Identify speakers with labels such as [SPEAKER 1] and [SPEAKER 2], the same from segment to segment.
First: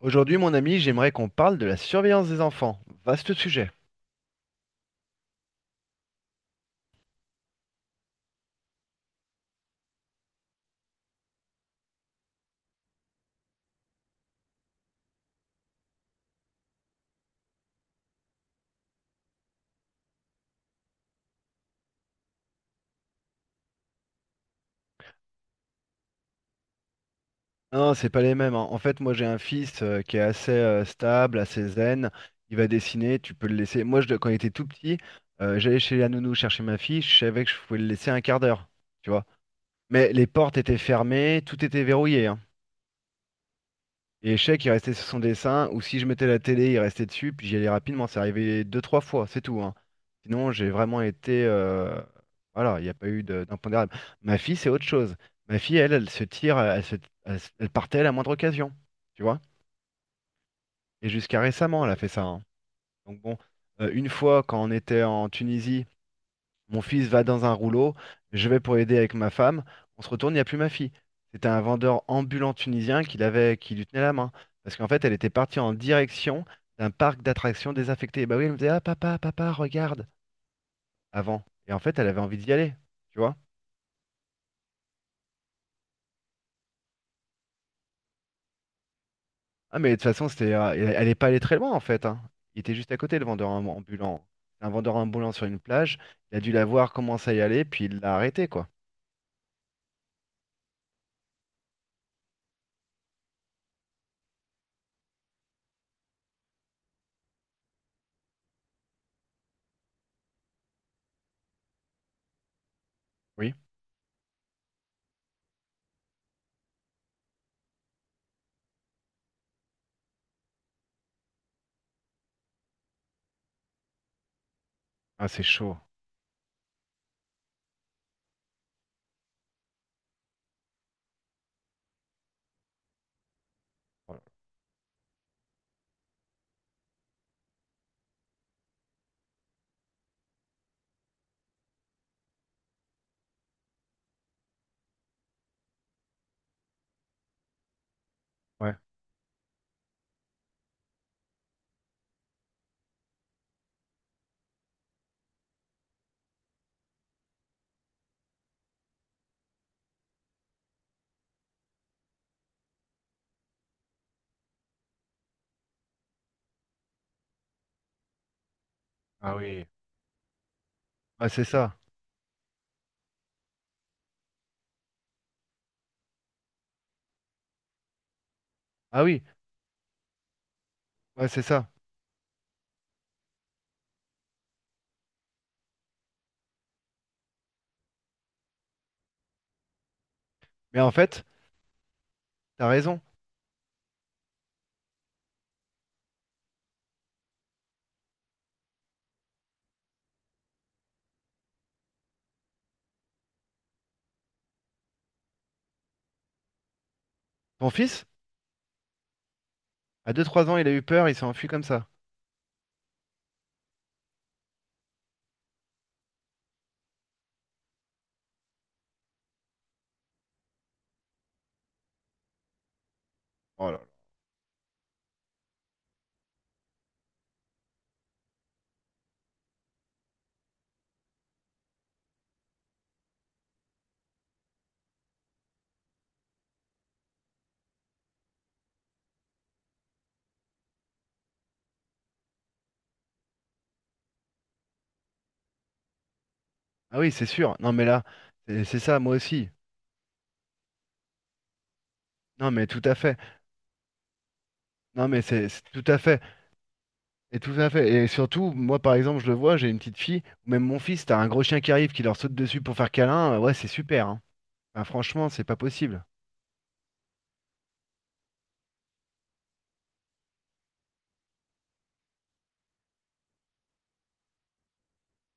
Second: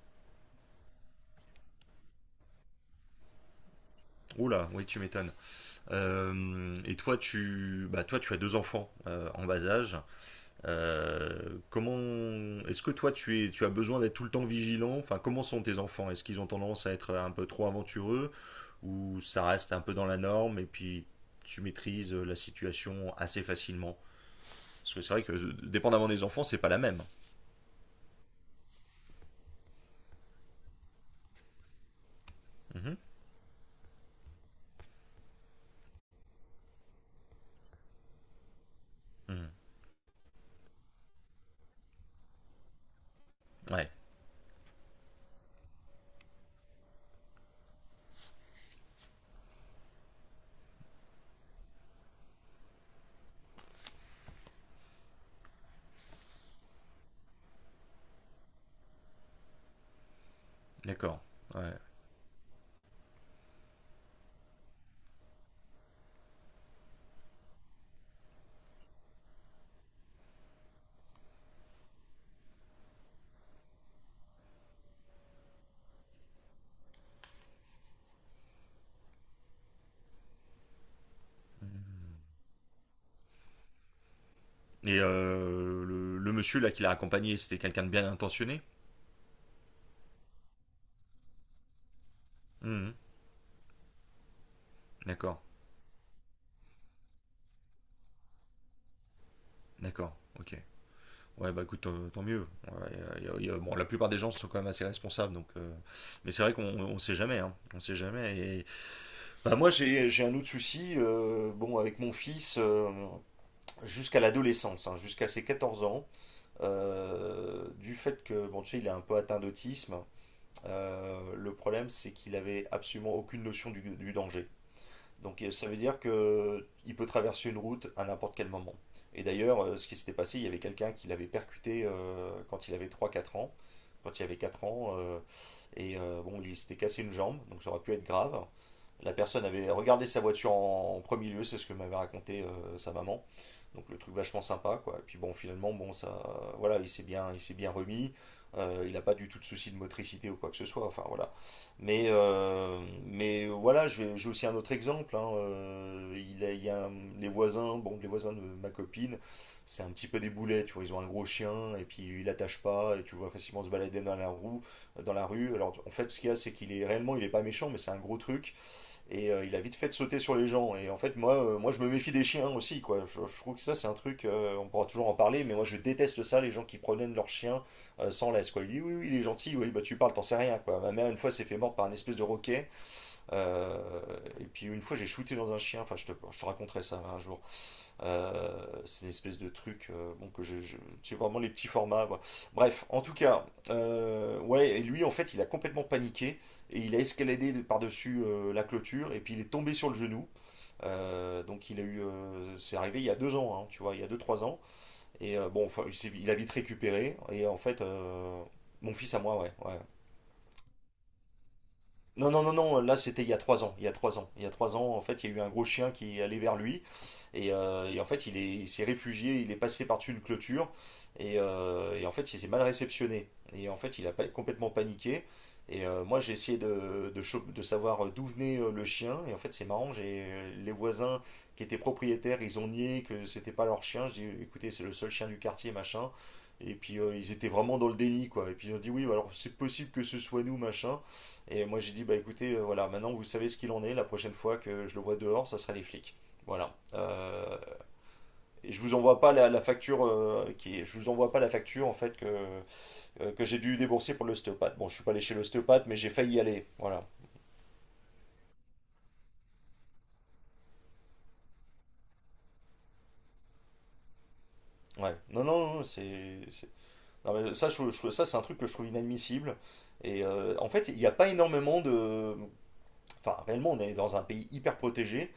[SPEAKER 1] Aujourd'hui, mon ami, j'aimerais qu'on parle de la surveillance des enfants. Vaste sujet.
[SPEAKER 2] Oula, oui, tu m'étonnes. Et toi, tu, toi, tu as deux enfants en bas âge. Euh, comment, Est-ce que toi, tu as besoin d'être tout le temps vigilant? Enfin, comment sont tes enfants? Est-ce qu'ils ont tendance à être un peu trop aventureux ou ça reste un peu dans la norme et puis tu maîtrises la situation assez facilement? Parce que c'est vrai que dépendamment des enfants, c'est pas la même.
[SPEAKER 1] Non, c'est pas les mêmes, hein. En fait, moi, j'ai un fils qui est assez stable, assez zen. Il va
[SPEAKER 2] Mhm.
[SPEAKER 1] dessiner, tu peux le laisser. Moi, quand il était tout petit, j'allais chez la nounou chercher ma fille. Je savais que je pouvais le laisser un quart d'heure, tu vois.
[SPEAKER 2] Mhm.
[SPEAKER 1] Mais les portes étaient fermées, tout était verrouillé, hein.
[SPEAKER 2] Ouais,
[SPEAKER 1] Et Échec, il restait sur son dessin, ou si je mettais la télé, il restait dessus, puis j'y allais rapidement. C'est arrivé deux, trois fois, c'est tout, hein. Sinon, j'ai vraiment été. Voilà, il n'y a pas eu d'impondérable. Ma fille, c'est autre chose. Ma fille, elle se tire, elle partait à la moindre occasion, tu vois. Et
[SPEAKER 2] d'accord.
[SPEAKER 1] jusqu'à
[SPEAKER 2] Ouais.
[SPEAKER 1] récemment, elle a fait ça, hein. Donc bon, une fois, quand on était en Tunisie, mon fils va dans un rouleau, je vais pour aider avec ma femme. On se retourne, il n'y a plus ma fille. C'était un vendeur ambulant tunisien qui qui lui tenait la main. Parce qu'en fait, elle était partie en direction d'un parc d'attractions désaffecté. Et bah oui, elle me disait, « Ah papa, papa, regarde », avant. Et en fait, elle avait envie d'y aller, tu vois.
[SPEAKER 2] Et le monsieur là qui l'a accompagné, c'était quelqu'un de bien intentionné?
[SPEAKER 1] Ah mais de toute façon, elle est pas allée très loin en fait, hein. Il était juste
[SPEAKER 2] Mhm.
[SPEAKER 1] à côté, le vendeur ambulant. C'est un vendeur ambulant
[SPEAKER 2] D'accord.
[SPEAKER 1] sur une plage, il a dû la voir commencer à y aller, puis il l'a arrêté, quoi.
[SPEAKER 2] D'accord, ok. Ouais, bah écoute, tant mieux. Ouais, bon, la plupart des gens sont quand même assez responsables, donc. Mais c'est vrai qu'on on sait jamais, hein. On sait jamais. Bah moi, j'ai un autre souci. Bon, avec mon fils,
[SPEAKER 1] Oui.
[SPEAKER 2] jusqu'à l'adolescence, hein, jusqu'à ses 14 ans, du fait que, bon, tu sais, il est un peu atteint d'autisme. Le problème, c'est qu'il avait absolument aucune notion du danger.
[SPEAKER 1] Ah c'est
[SPEAKER 2] Donc ça
[SPEAKER 1] chaud.
[SPEAKER 2] veut dire que il peut traverser une route à n'importe quel moment. Et d'ailleurs, ce qui s'était passé, il y avait quelqu'un qui l'avait percuté quand il avait trois,
[SPEAKER 1] Oh là-
[SPEAKER 2] 4 ans, et bon, il s'était cassé une jambe, donc ça aurait pu être grave. La personne avait regardé sa voiture en, en premier lieu, c'est ce que m'avait raconté sa maman. Donc le truc vachement sympa, quoi. Et puis bon, finalement, bon, ça, voilà, il s'est bien remis.
[SPEAKER 1] Ouais.
[SPEAKER 2] Il n'a pas du tout de soucis de motricité ou quoi que ce soit. Enfin voilà, mais, euh, mais voilà, j'ai aussi un autre exemple. Hein, il a- il y a un- les voisins, bon, les voisins de ma copine, c'est un petit peu des boulets, tu vois. Ils ont un gros chien et puis ils l'attachent pas et tu le vois facilement se balader dans la rue. Alors en fait, ce qu'il y a, c'est qu'il est réellement, il est pas méchant, mais c'est un gros truc. Et
[SPEAKER 1] Ah
[SPEAKER 2] il a
[SPEAKER 1] oui.
[SPEAKER 2] vite fait de sauter sur les gens. Et en fait,
[SPEAKER 1] Ah c'est
[SPEAKER 2] moi
[SPEAKER 1] ça.
[SPEAKER 2] je me méfie des chiens aussi, quoi. Je trouve que ça, c'est un truc, on pourra toujours en parler, mais moi, je déteste ça, les gens qui promènent leurs chiens sans laisse, quoi. Il dit, oui,
[SPEAKER 1] Ah
[SPEAKER 2] oui, il
[SPEAKER 1] oui.
[SPEAKER 2] est gentil, oui, bah tu parles, t'en sais rien, quoi. Ma mère, une
[SPEAKER 1] Ouais,
[SPEAKER 2] fois,
[SPEAKER 1] c'est
[SPEAKER 2] s'est fait
[SPEAKER 1] ça.
[SPEAKER 2] mordre par un espèce de roquet. Euh, et puis, une fois, j'ai shooté dans un chien. Enfin, je te raconterai ça hein, un jour. C'est une espèce de truc bon, que
[SPEAKER 1] Mais en
[SPEAKER 2] tu
[SPEAKER 1] fait,
[SPEAKER 2] vraiment les petits formats. Quoi.
[SPEAKER 1] t'as
[SPEAKER 2] Bref,
[SPEAKER 1] raison.
[SPEAKER 2] en tout cas, ouais, et lui en fait il a complètement paniqué et il a par-dessus la clôture et puis il est tombé sur le genou. Donc il a c'est arrivé il y a 2 ans, hein, tu vois, il y a 2 3 ans. Et bon, enfin, il a vite récupéré et en
[SPEAKER 1] Ton
[SPEAKER 2] fait
[SPEAKER 1] fils,
[SPEAKER 2] mon fils à moi, ouais, ouais.
[SPEAKER 1] à deux trois ans, il a eu peur, il s'est enfui comme ça.
[SPEAKER 2] Non, non, non, non, là c'était il y a 3 ans, il y a trois ans, il y a trois ans, en fait, il y a eu un gros chien qui est allé vers lui. Et en fait, il s'est réfugié, il est passé par-dessus une clôture. Et en fait, il s'est mal réceptionné.
[SPEAKER 1] Oh
[SPEAKER 2] Et en
[SPEAKER 1] là là.
[SPEAKER 2] fait, il a pas- complètement paniqué. Et moi, j'ai essayé de savoir d'où venait le chien. Et en fait, c'est marrant, j'ai les voisins qui étaient propriétaires, ils ont nié que c'était pas leur chien. Je dis, écoutez, c'est le seul chien du quartier, machin. Et puis ils étaient vraiment dans le déni, quoi. Et puis ils ont dit, oui, bah, alors c'est possible que ce soit nous, machin. Et moi j'ai dit, bah écoutez, voilà, maintenant vous savez ce qu'il en est. La prochaine fois que je le vois dehors, ça sera les flics. Voilà.
[SPEAKER 1] Ah oui, c'est sûr. Non, mais là, c'est
[SPEAKER 2] Et
[SPEAKER 1] c'est
[SPEAKER 2] je vous
[SPEAKER 1] ça, moi
[SPEAKER 2] envoie pas la,
[SPEAKER 1] aussi.
[SPEAKER 2] la facture je vous envoie pas la facture en fait
[SPEAKER 1] Non, mais tout à fait.
[SPEAKER 2] que j'ai dû débourser pour l'ostéopathe. Bon, je suis
[SPEAKER 1] Non,
[SPEAKER 2] pas allé
[SPEAKER 1] mais
[SPEAKER 2] chez
[SPEAKER 1] c'est tout
[SPEAKER 2] l'ostéopathe, mais
[SPEAKER 1] à
[SPEAKER 2] j'ai
[SPEAKER 1] fait.
[SPEAKER 2] failli y aller. Voilà.
[SPEAKER 1] Et tout à fait. Et surtout, moi, par exemple, je le vois, j'ai une petite fille, ou même mon fils, t'as un gros chien qui arrive, qui leur saute dessus pour faire câlin. Ouais, c'est super, hein. Enfin,
[SPEAKER 2] Ouais.
[SPEAKER 1] franchement, c'est
[SPEAKER 2] Non,
[SPEAKER 1] pas
[SPEAKER 2] non, non,
[SPEAKER 1] possible.
[SPEAKER 2] non, mais ça, ça c'est un truc que je trouve inadmissible. Et en fait, il n'y a pas énormément de, enfin, réellement, on est dans un pays hyper protégé.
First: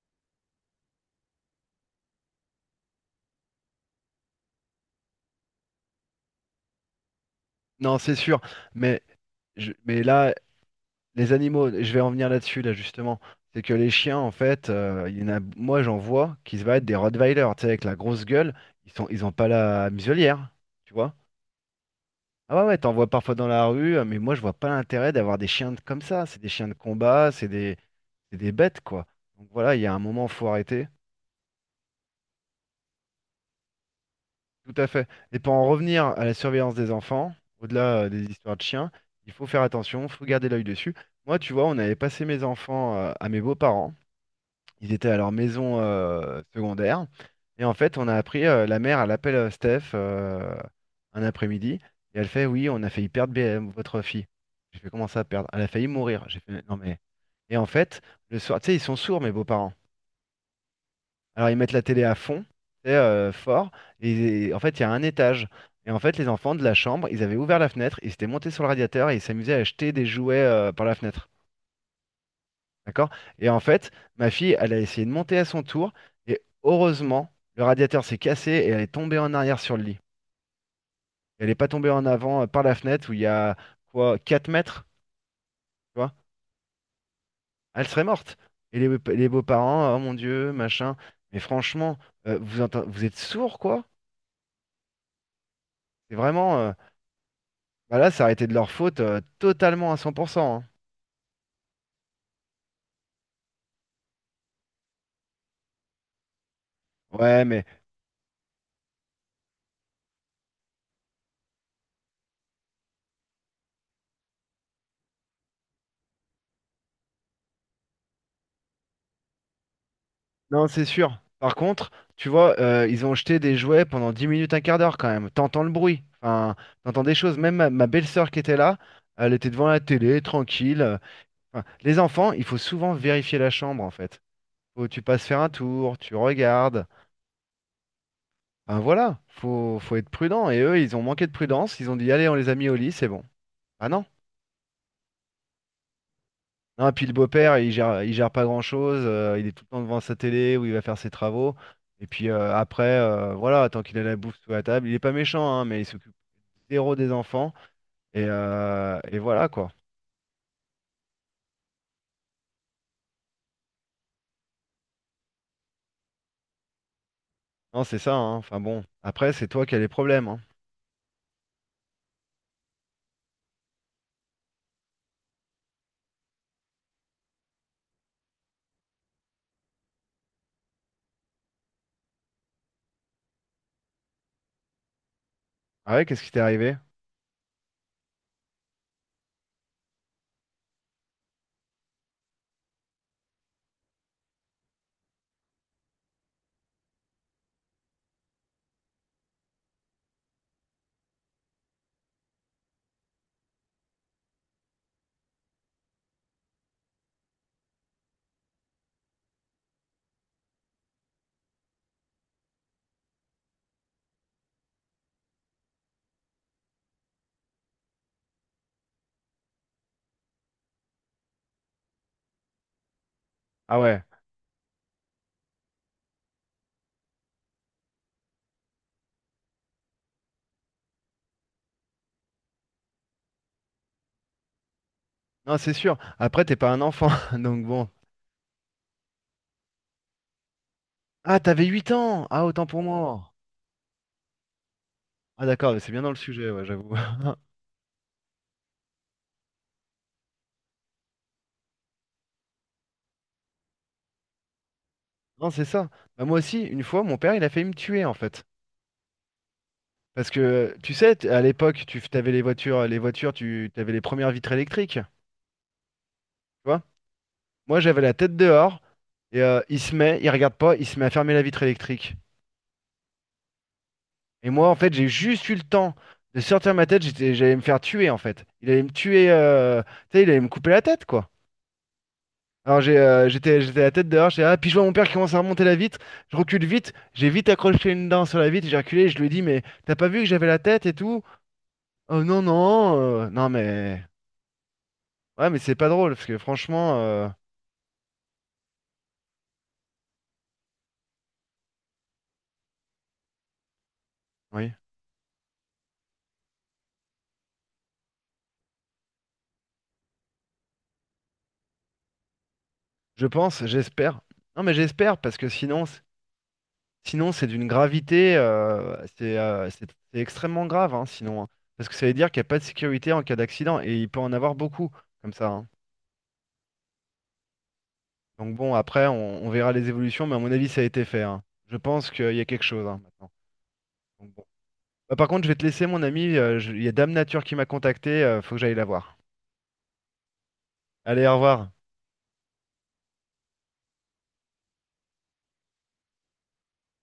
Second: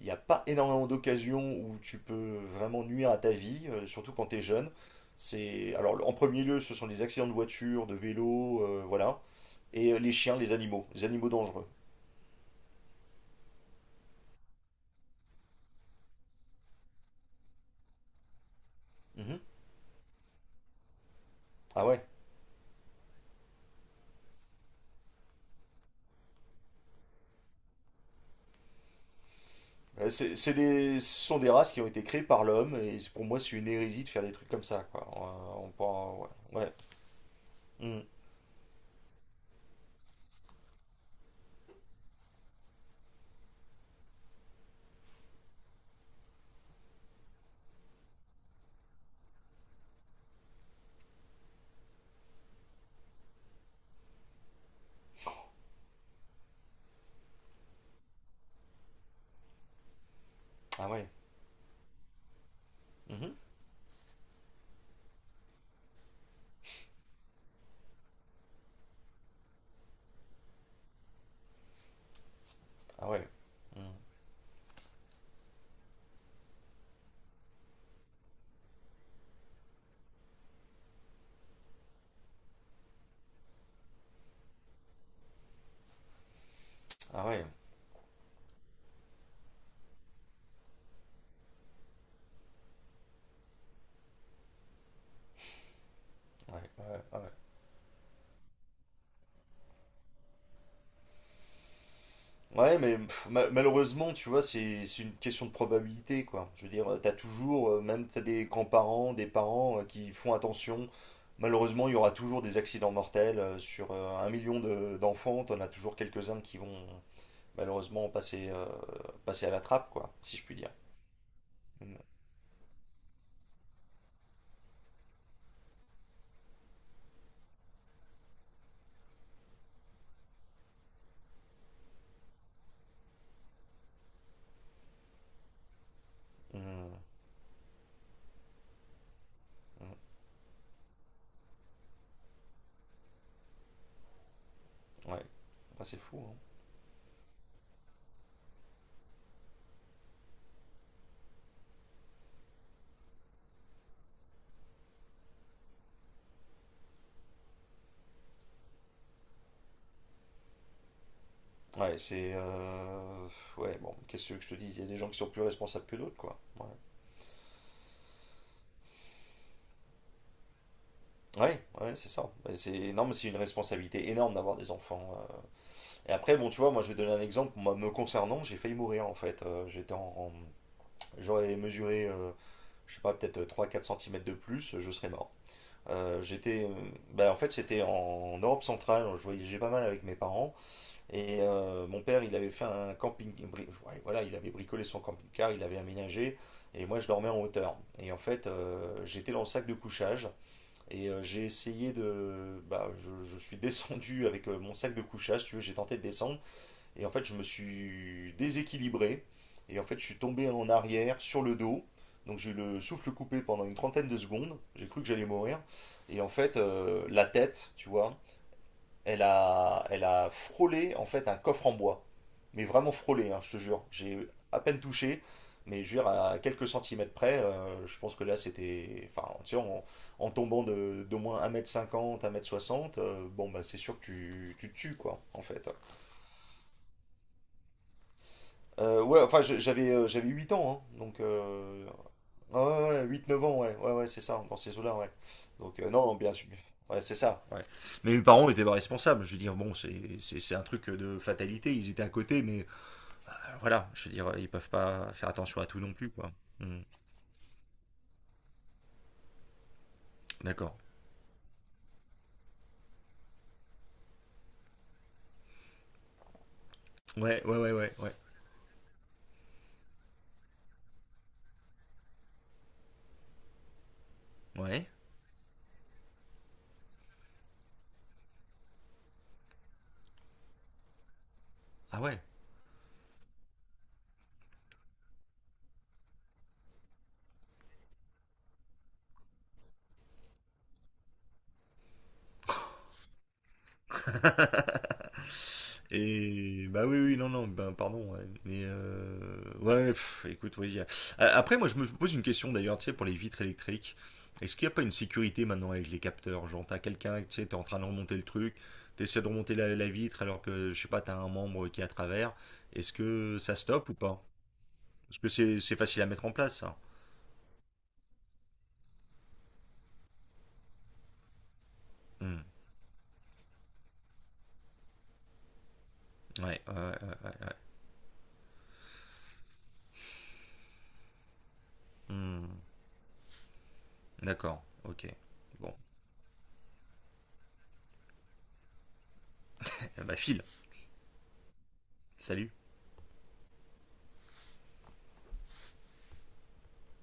[SPEAKER 2] Il n'y a pas énormément d'occasions où tu peux vraiment nuire à ta vie, surtout quand tu es jeune. C'est, alors, en premier lieu, ce sont les accidents de voiture, de
[SPEAKER 1] Non, c'est sûr.
[SPEAKER 2] vélo,
[SPEAKER 1] Mais,
[SPEAKER 2] voilà. Et les
[SPEAKER 1] là,
[SPEAKER 2] chiens, les animaux
[SPEAKER 1] les
[SPEAKER 2] dangereux.
[SPEAKER 1] animaux, je vais en venir là-dessus, là, justement. C'est que les chiens, en fait, il y en a, moi, j'en vois qui se battent, des Rottweiler, tu sais, avec la grosse gueule. Ils ont
[SPEAKER 2] Mhm.
[SPEAKER 1] pas la muselière, tu vois.
[SPEAKER 2] Ah ouais.
[SPEAKER 1] Ah ouais, ouais, t'en vois parfois dans la rue, mais moi, je vois pas l'intérêt d'avoir des comme ça. C'est des chiens de combat, c'est des bêtes, quoi. Donc voilà, il y a un moment, faut arrêter.
[SPEAKER 2] Ce sont des races qui ont été créées par l'homme, pour moi, c'est une hérésie de faire des trucs comme
[SPEAKER 1] Tout
[SPEAKER 2] ça,
[SPEAKER 1] à fait.
[SPEAKER 2] quoi.
[SPEAKER 1] Et pour en revenir à la
[SPEAKER 2] Ouais. Ouais.
[SPEAKER 1] surveillance des enfants, au-delà,
[SPEAKER 2] Mhm.
[SPEAKER 1] des histoires de chiens, il faut faire attention, faut garder l'œil dessus. Moi, tu vois, on avait passé mes enfants, à mes beaux-parents. Ils étaient à leur maison secondaire. Et en fait, on a appris, la mère, elle appelle Steph, un après-midi. Et elle fait, oui, on a failli perdre BM, votre fille. J'ai fait, comment ça, perdre? Elle a failli mourir. J'ai fait, non mais... Et en fait, le soir, tu sais, ils sont sourds, mes beaux-parents.
[SPEAKER 2] Ah ouais.
[SPEAKER 1] Alors, ils mettent la télé à fond, tu sais,
[SPEAKER 2] Mhm.
[SPEAKER 1] fort. Et en fait, il y a un étage. Et en fait, les enfants de la chambre, ils avaient ouvert la fenêtre, ils s'étaient montés sur le radiateur et ils s'amusaient à jeter des jouets par la fenêtre. D'accord?
[SPEAKER 2] Ah ouais.
[SPEAKER 1] Et en
[SPEAKER 2] Mhm.
[SPEAKER 1] fait, ma fille, elle a essayé de monter à son tour, et heureusement, le radiateur s'est cassé et elle est tombée en arrière sur le lit. Elle n'est pas tombée en avant par la fenêtre où il y a quoi, 4 mètres, tu vois?
[SPEAKER 2] Ah ouais,
[SPEAKER 1] Elle serait morte. Et les beaux-parents, oh mon Dieu, machin. Mais franchement, vous êtes sourds, quoi? C'est vraiment.
[SPEAKER 2] ouais, ouais, ah ouais.
[SPEAKER 1] Bah là, ça a été de leur faute totalement à 100%, hein.
[SPEAKER 2] Ouais, mais pff, malheureusement, tu vois, c'est une question de probabilité, quoi. Je veux dire, t'as
[SPEAKER 1] Ouais, mais
[SPEAKER 2] toujours, même t'as des grands-parents, des parents qui font attention. Malheureusement, il y aura toujours des accidents mortels. Sur 1 million d'enfants, t'en as toujours quelques-uns qui vont, malheureusement passer passé à la trappe, quoi, si je puis
[SPEAKER 1] non,
[SPEAKER 2] dire.
[SPEAKER 1] c'est sûr. Par contre,
[SPEAKER 2] Mm,
[SPEAKER 1] tu vois, ils ont jeté des jouets pendant 10 minutes, un quart d'heure quand même. T'entends le bruit. Enfin, t'entends des choses. Même ma belle-sœur qui était là, elle était devant la télé, tranquille. Enfin, les enfants, il faut souvent vérifier la chambre en fait. Faut, tu passes faire un tour, tu regardes.
[SPEAKER 2] mm,
[SPEAKER 1] Enfin voilà,
[SPEAKER 2] mm,
[SPEAKER 1] faut être prudent. Et eux, ils ont manqué de prudence. Ils ont dit, allez, on les a mis au lit, c'est bon. Ah non.
[SPEAKER 2] Ouais, Bah, c'est fou. Hein.
[SPEAKER 1] Non, et puis le beau-père, il gère pas grand-chose, il est tout le temps devant sa télé où il va faire ses travaux. Et puis voilà, tant qu'il a la bouffe sous la table, il est pas méchant, hein, mais il s'occupe zéro des enfants. Et voilà quoi.
[SPEAKER 2] Ouais, c'est. Ouais, bon, qu'est-ce que je te dis? Il y a des gens qui sont plus responsables que d'autres, quoi. Ouais.
[SPEAKER 1] Non, c'est ça, hein. Enfin bon, après, c'est toi qui as les problèmes, hein.
[SPEAKER 2] Ouais, ouais, c'est ça. Ouais, c'est énorme, c'est une responsabilité énorme d'avoir des enfants. Euh. Et après, bon, tu vois, moi, je vais donner un exemple. Moi, me concernant, j'ai failli mourir, en fait. J'aurais mesuré, je sais pas, peut-être trois, quatre centimètres de plus, je serais mort.
[SPEAKER 1] Ah ouais, qu'est-ce qui t'est arrivé?
[SPEAKER 2] Bah, en fait, c'était en Europe centrale. Je voyageais pas mal avec mes parents. Et mon père, il avait fait un ouais, voilà, il avait bricolé son camping-car, il avait aménagé, et moi je dormais en hauteur. Et en fait, j'étais dans le sac de couchage, et j'ai essayé de, bah, je suis descendu avec mon sac de couchage, si tu veux, j'ai tenté de descendre, et en fait, je me suis déséquilibré, et en fait, je suis tombé en arrière sur le dos. Donc j'ai eu le souffle coupé pendant une 30aine de secondes, j'ai cru que j'allais mourir, et en fait la tête, tu vois, elle a frôlé en fait un coffre en bois. Mais vraiment frôlé, hein, je te
[SPEAKER 1] Ah
[SPEAKER 2] jure.
[SPEAKER 1] ouais,
[SPEAKER 2] J'ai à peine touché, mais je veux dire, à quelques centimètres près, je pense que là c'était. Enfin, tu sais, en tombant d'au moins 1 m 50, 1 m 60, bon, bah c'est sûr que tu te tues, quoi, en
[SPEAKER 1] non,
[SPEAKER 2] fait.
[SPEAKER 1] c'est sûr. Après, t'es pas un enfant, donc bon.
[SPEAKER 2] Ouais, enfin, j'avais 8 ans, hein, donc
[SPEAKER 1] Ah, t'avais 8 ans! Ah,
[SPEAKER 2] Ouais,
[SPEAKER 1] autant pour
[SPEAKER 2] ouais, ouais,
[SPEAKER 1] moi.
[SPEAKER 2] 8-9 ans, ouais, ouais, ouais, c'est ça, dans ces eaux-là, ouais.
[SPEAKER 1] Ah d'accord,
[SPEAKER 2] Donc,
[SPEAKER 1] mais c'est bien dans le
[SPEAKER 2] non, bien sûr.
[SPEAKER 1] sujet, ouais, j'avoue.
[SPEAKER 2] Ouais, c'est ça. Ouais. Mais mes parents n'étaient pas responsables. Je veux dire, bon, c'est un truc de fatalité. Ils étaient à côté, mais voilà, je veux dire, ils peuvent pas faire
[SPEAKER 1] Non,
[SPEAKER 2] attention
[SPEAKER 1] c'est
[SPEAKER 2] à tout
[SPEAKER 1] ça.
[SPEAKER 2] non plus,
[SPEAKER 1] Bah,
[SPEAKER 2] quoi.
[SPEAKER 1] moi aussi,
[SPEAKER 2] Hmm,
[SPEAKER 1] une fois, mon père, il a failli me tuer en fait. Parce que
[SPEAKER 2] d'accord.
[SPEAKER 1] tu sais, à l'époque, tu avais les voitures, tu avais les premières vitres électriques, tu vois.
[SPEAKER 2] Ouais, ouais, ouais,
[SPEAKER 1] Moi,
[SPEAKER 2] ouais,
[SPEAKER 1] j'avais
[SPEAKER 2] ouais.
[SPEAKER 1] la tête dehors et il se met, il regarde pas, il se met à fermer la vitre électrique. Et moi, en
[SPEAKER 2] Ouais.
[SPEAKER 1] fait, j'ai juste eu le temps de sortir ma tête, j'allais me faire tuer en fait. Il allait me tuer, tu sais, il allait me couper la tête quoi.
[SPEAKER 2] Ah ouais.
[SPEAKER 1] Alors j'étais la tête dehors, j'ai ah, puis je vois mon père qui commence à remonter la vitre, je recule vite, j'ai vite accroché une dent sur la vitre, j'ai reculé, et je lui ai dit mais t'as pas vu que j'avais la tête et tout? Oh non non, non mais. Ouais, mais c'est pas drôle, parce que
[SPEAKER 2] Et bah
[SPEAKER 1] franchement,
[SPEAKER 2] oui, oui, non, non, ben pardon, ouais. Mais ouais, pff, écoute, Après, moi, je me pose une question d'ailleurs, tu sais, pour les vitres électriques. Est-ce qu'il
[SPEAKER 1] oui,
[SPEAKER 2] n'y a pas une sécurité maintenant avec les capteurs? Genre, t'as quelqu'un, tu sais, t'es en train de remonter le truc, t'essaies de remonter la, la vitre alors que, je sais pas, t'as un membre qui est à travers. Est-ce
[SPEAKER 1] je
[SPEAKER 2] que ça
[SPEAKER 1] pense,
[SPEAKER 2] stoppe ou
[SPEAKER 1] j'espère.
[SPEAKER 2] pas?
[SPEAKER 1] Non, mais j'espère,
[SPEAKER 2] Parce que
[SPEAKER 1] parce que
[SPEAKER 2] c'est facile à mettre en place, ça.
[SPEAKER 1] sinon c'est d'une c'est extrêmement grave, hein, sinon, hein. Parce que ça veut dire qu'il
[SPEAKER 2] Hmm.
[SPEAKER 1] n'y a pas de sécurité en cas d'accident, et il peut en avoir beaucoup, comme ça, hein.
[SPEAKER 2] Ouais, ouais, ouais.
[SPEAKER 1] Donc bon, après, on verra les évolutions, mais à mon avis, ça a été fait, hein. Je pense qu'il y a
[SPEAKER 2] Hmm.
[SPEAKER 1] quelque chose, hein, maintenant. Donc bon.
[SPEAKER 2] D'accord, ok.
[SPEAKER 1] Bah, par contre, je vais te
[SPEAKER 2] Bon,
[SPEAKER 1] laisser, mon ami, il y a Dame Nature qui m'a contacté, faut que j'aille la voir.
[SPEAKER 2] bah file,
[SPEAKER 1] Allez, au revoir.
[SPEAKER 2] salut.